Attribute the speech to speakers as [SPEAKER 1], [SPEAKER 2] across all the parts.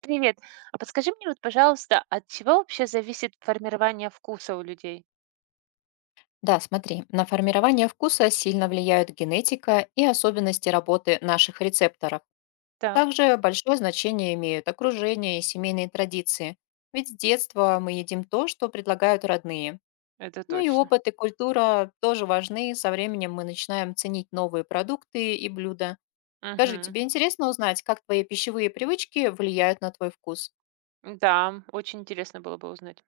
[SPEAKER 1] Привет. А подскажи мне вот, пожалуйста, от чего вообще зависит формирование вкуса у людей?
[SPEAKER 2] Да, смотри, на формирование вкуса сильно влияют генетика и особенности работы наших рецепторов.
[SPEAKER 1] Так,
[SPEAKER 2] Также большое значение имеют окружение и семейные традиции. Ведь с детства мы едим то, что предлагают родные.
[SPEAKER 1] это
[SPEAKER 2] Ну и
[SPEAKER 1] точно.
[SPEAKER 2] опыт и культура тоже важны. Со временем мы начинаем ценить новые продукты и блюда. Скажи,
[SPEAKER 1] Мгм.
[SPEAKER 2] тебе интересно узнать, как твои пищевые привычки влияют на твой вкус?
[SPEAKER 1] Да, очень интересно было бы узнать.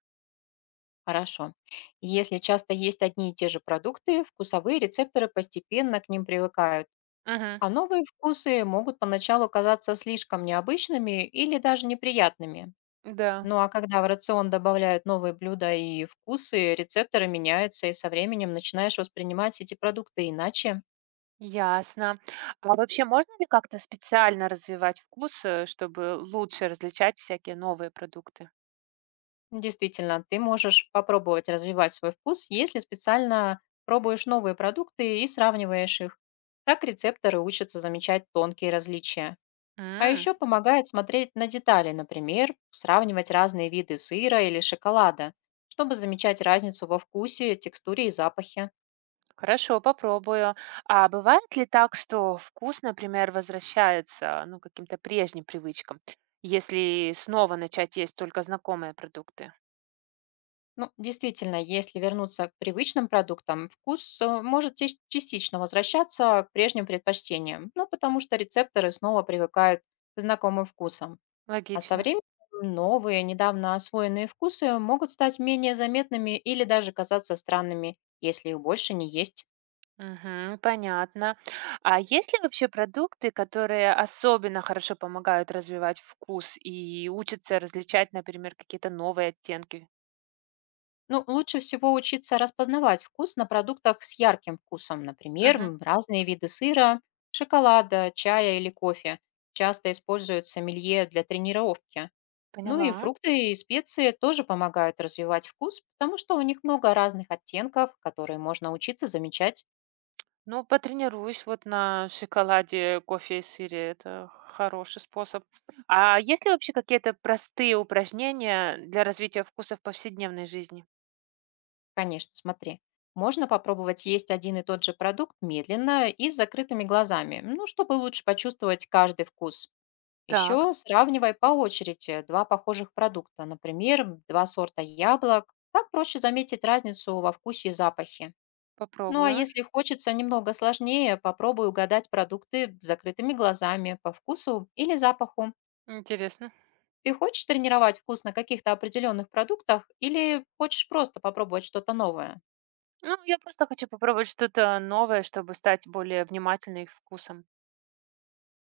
[SPEAKER 2] Хорошо. Если часто есть одни и те же продукты, вкусовые рецепторы постепенно к ним привыкают.
[SPEAKER 1] Мгм.
[SPEAKER 2] А новые вкусы могут поначалу казаться слишком необычными или даже неприятными.
[SPEAKER 1] Да.
[SPEAKER 2] Ну а когда в рацион добавляют новые блюда и вкусы, рецепторы меняются, и со временем начинаешь воспринимать эти продукты иначе.
[SPEAKER 1] Ясно. А вообще можно ли как-то специально развивать вкус, чтобы лучше различать всякие новые продукты?
[SPEAKER 2] Действительно, ты можешь попробовать развивать свой вкус, если специально пробуешь новые продукты и сравниваешь их. Так рецепторы учатся замечать тонкие различия. А
[SPEAKER 1] М,
[SPEAKER 2] еще помогает смотреть на детали, например, сравнивать разные виды сыра или шоколада, чтобы замечать разницу во вкусе, текстуре и запахе.
[SPEAKER 1] Хорошо, попробую. А бывает ли так, что вкус, например, возвращается, ну, к каким-то прежним привычкам, если снова начать есть только знакомые продукты?
[SPEAKER 2] Ну, действительно, если вернуться к привычным продуктам, вкус может частично возвращаться к прежним предпочтениям, ну, потому что рецепторы снова привыкают к знакомым вкусам. А со
[SPEAKER 1] Логично.
[SPEAKER 2] временем новые, недавно освоенные вкусы могут стать менее заметными или даже казаться странными, если их больше не есть.
[SPEAKER 1] Мгм. Понятно. А есть ли вообще продукты, которые особенно хорошо помогают развивать вкус и учатся различать, например, какие-то новые оттенки?
[SPEAKER 2] Ну, лучше всего учиться распознавать вкус на продуктах с ярким вкусом, например,
[SPEAKER 1] Мгм.
[SPEAKER 2] разные виды сыра, шоколада, чая или кофе. Часто используются мелье для тренировки. Ну и
[SPEAKER 1] Поняла.
[SPEAKER 2] фрукты и специи тоже помогают развивать вкус, потому что у них много разных оттенков, которые можно учиться замечать.
[SPEAKER 1] Ну, потренируюсь вот на шоколаде, кофе и сыре. Это хороший способ. А есть ли вообще какие-то простые упражнения для развития вкуса в повседневной жизни?
[SPEAKER 2] Конечно, смотри. Можно попробовать есть один и тот же продукт медленно и с закрытыми глазами, ну, чтобы лучше почувствовать каждый вкус.
[SPEAKER 1] Так,
[SPEAKER 2] Еще сравнивай по очереди два похожих продукта, например, два сорта яблок. Так проще заметить разницу во вкусе и запахе. Ну а
[SPEAKER 1] попробую.
[SPEAKER 2] если хочется немного сложнее, попробуй угадать продукты с закрытыми глазами по вкусу или запаху.
[SPEAKER 1] Интересно.
[SPEAKER 2] Ты хочешь тренировать вкус на каких-то определенных продуктах или хочешь просто попробовать что-то новое?
[SPEAKER 1] Ну, я просто хочу попробовать что-то новое, чтобы стать более внимательной к вкусам.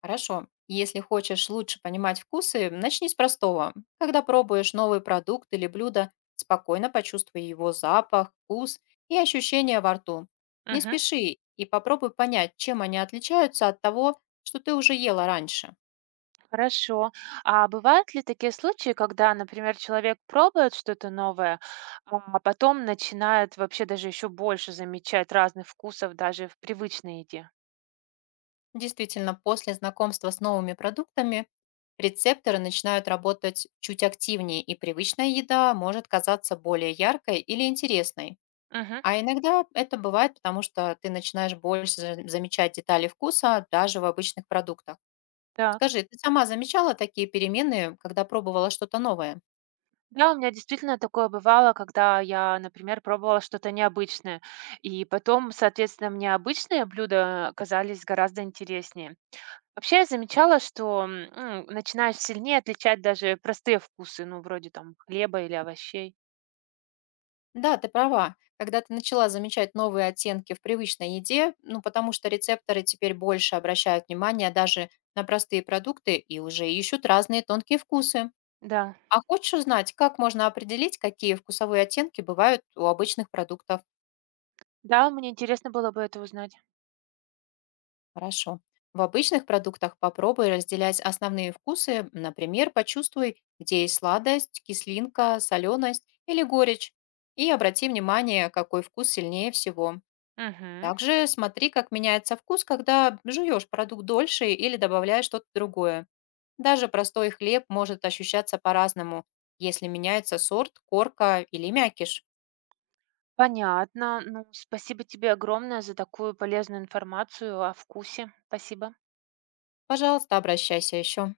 [SPEAKER 2] Хорошо. Если хочешь лучше понимать вкусы, начни с простого. Когда пробуешь новый продукт или блюдо, спокойно почувствуй его запах, вкус и ощущения во рту. Не
[SPEAKER 1] Мгм.
[SPEAKER 2] спеши и попробуй понять, чем они отличаются от того, что ты уже ела раньше.
[SPEAKER 1] Хорошо. А бывают ли такие случаи, когда, например, человек пробует что-то новое, а потом начинает вообще даже еще больше замечать разных вкусов даже в привычной еде?
[SPEAKER 2] Действительно, после знакомства с новыми продуктами рецепторы начинают работать чуть активнее, и привычная еда может казаться более яркой или интересной.
[SPEAKER 1] Мгм.
[SPEAKER 2] А иногда это бывает, потому что ты начинаешь больше замечать детали вкуса даже в обычных продуктах.
[SPEAKER 1] Так.
[SPEAKER 2] Скажи, ты сама замечала такие перемены, когда пробовала что-то новое?
[SPEAKER 1] Да, у меня действительно такое бывало, когда я, например, пробовала что-то необычное, и потом, соответственно, мне обычные блюда казались гораздо интереснее. Вообще, я замечала, что, ну, начинаешь сильнее отличать даже простые вкусы, ну, вроде там хлеба или овощей.
[SPEAKER 2] Да, ты права. Когда ты начала замечать новые оттенки в привычной еде, ну потому что рецепторы теперь больше обращают внимание даже на простые продукты и уже ищут разные тонкие вкусы.
[SPEAKER 1] Да,
[SPEAKER 2] А хочешь узнать, как можно определить, какие вкусовые оттенки бывают у обычных продуктов?
[SPEAKER 1] да, мне интересно было бы это узнать.
[SPEAKER 2] Хорошо. В обычных продуктах попробуй разделять основные вкусы. Например, почувствуй, где есть сладость, кислинка, соленость или горечь. И обрати внимание, какой вкус сильнее всего.
[SPEAKER 1] Мгм.
[SPEAKER 2] Также смотри, как меняется вкус, когда жуешь продукт дольше или добавляешь что-то другое. Даже простой хлеб может ощущаться по-разному, если меняется сорт, корка или мякиш.
[SPEAKER 1] Понятно. Ну, спасибо тебе огромное за такую полезную информацию о вкусе. Спасибо.
[SPEAKER 2] Пожалуйста, обращайся еще.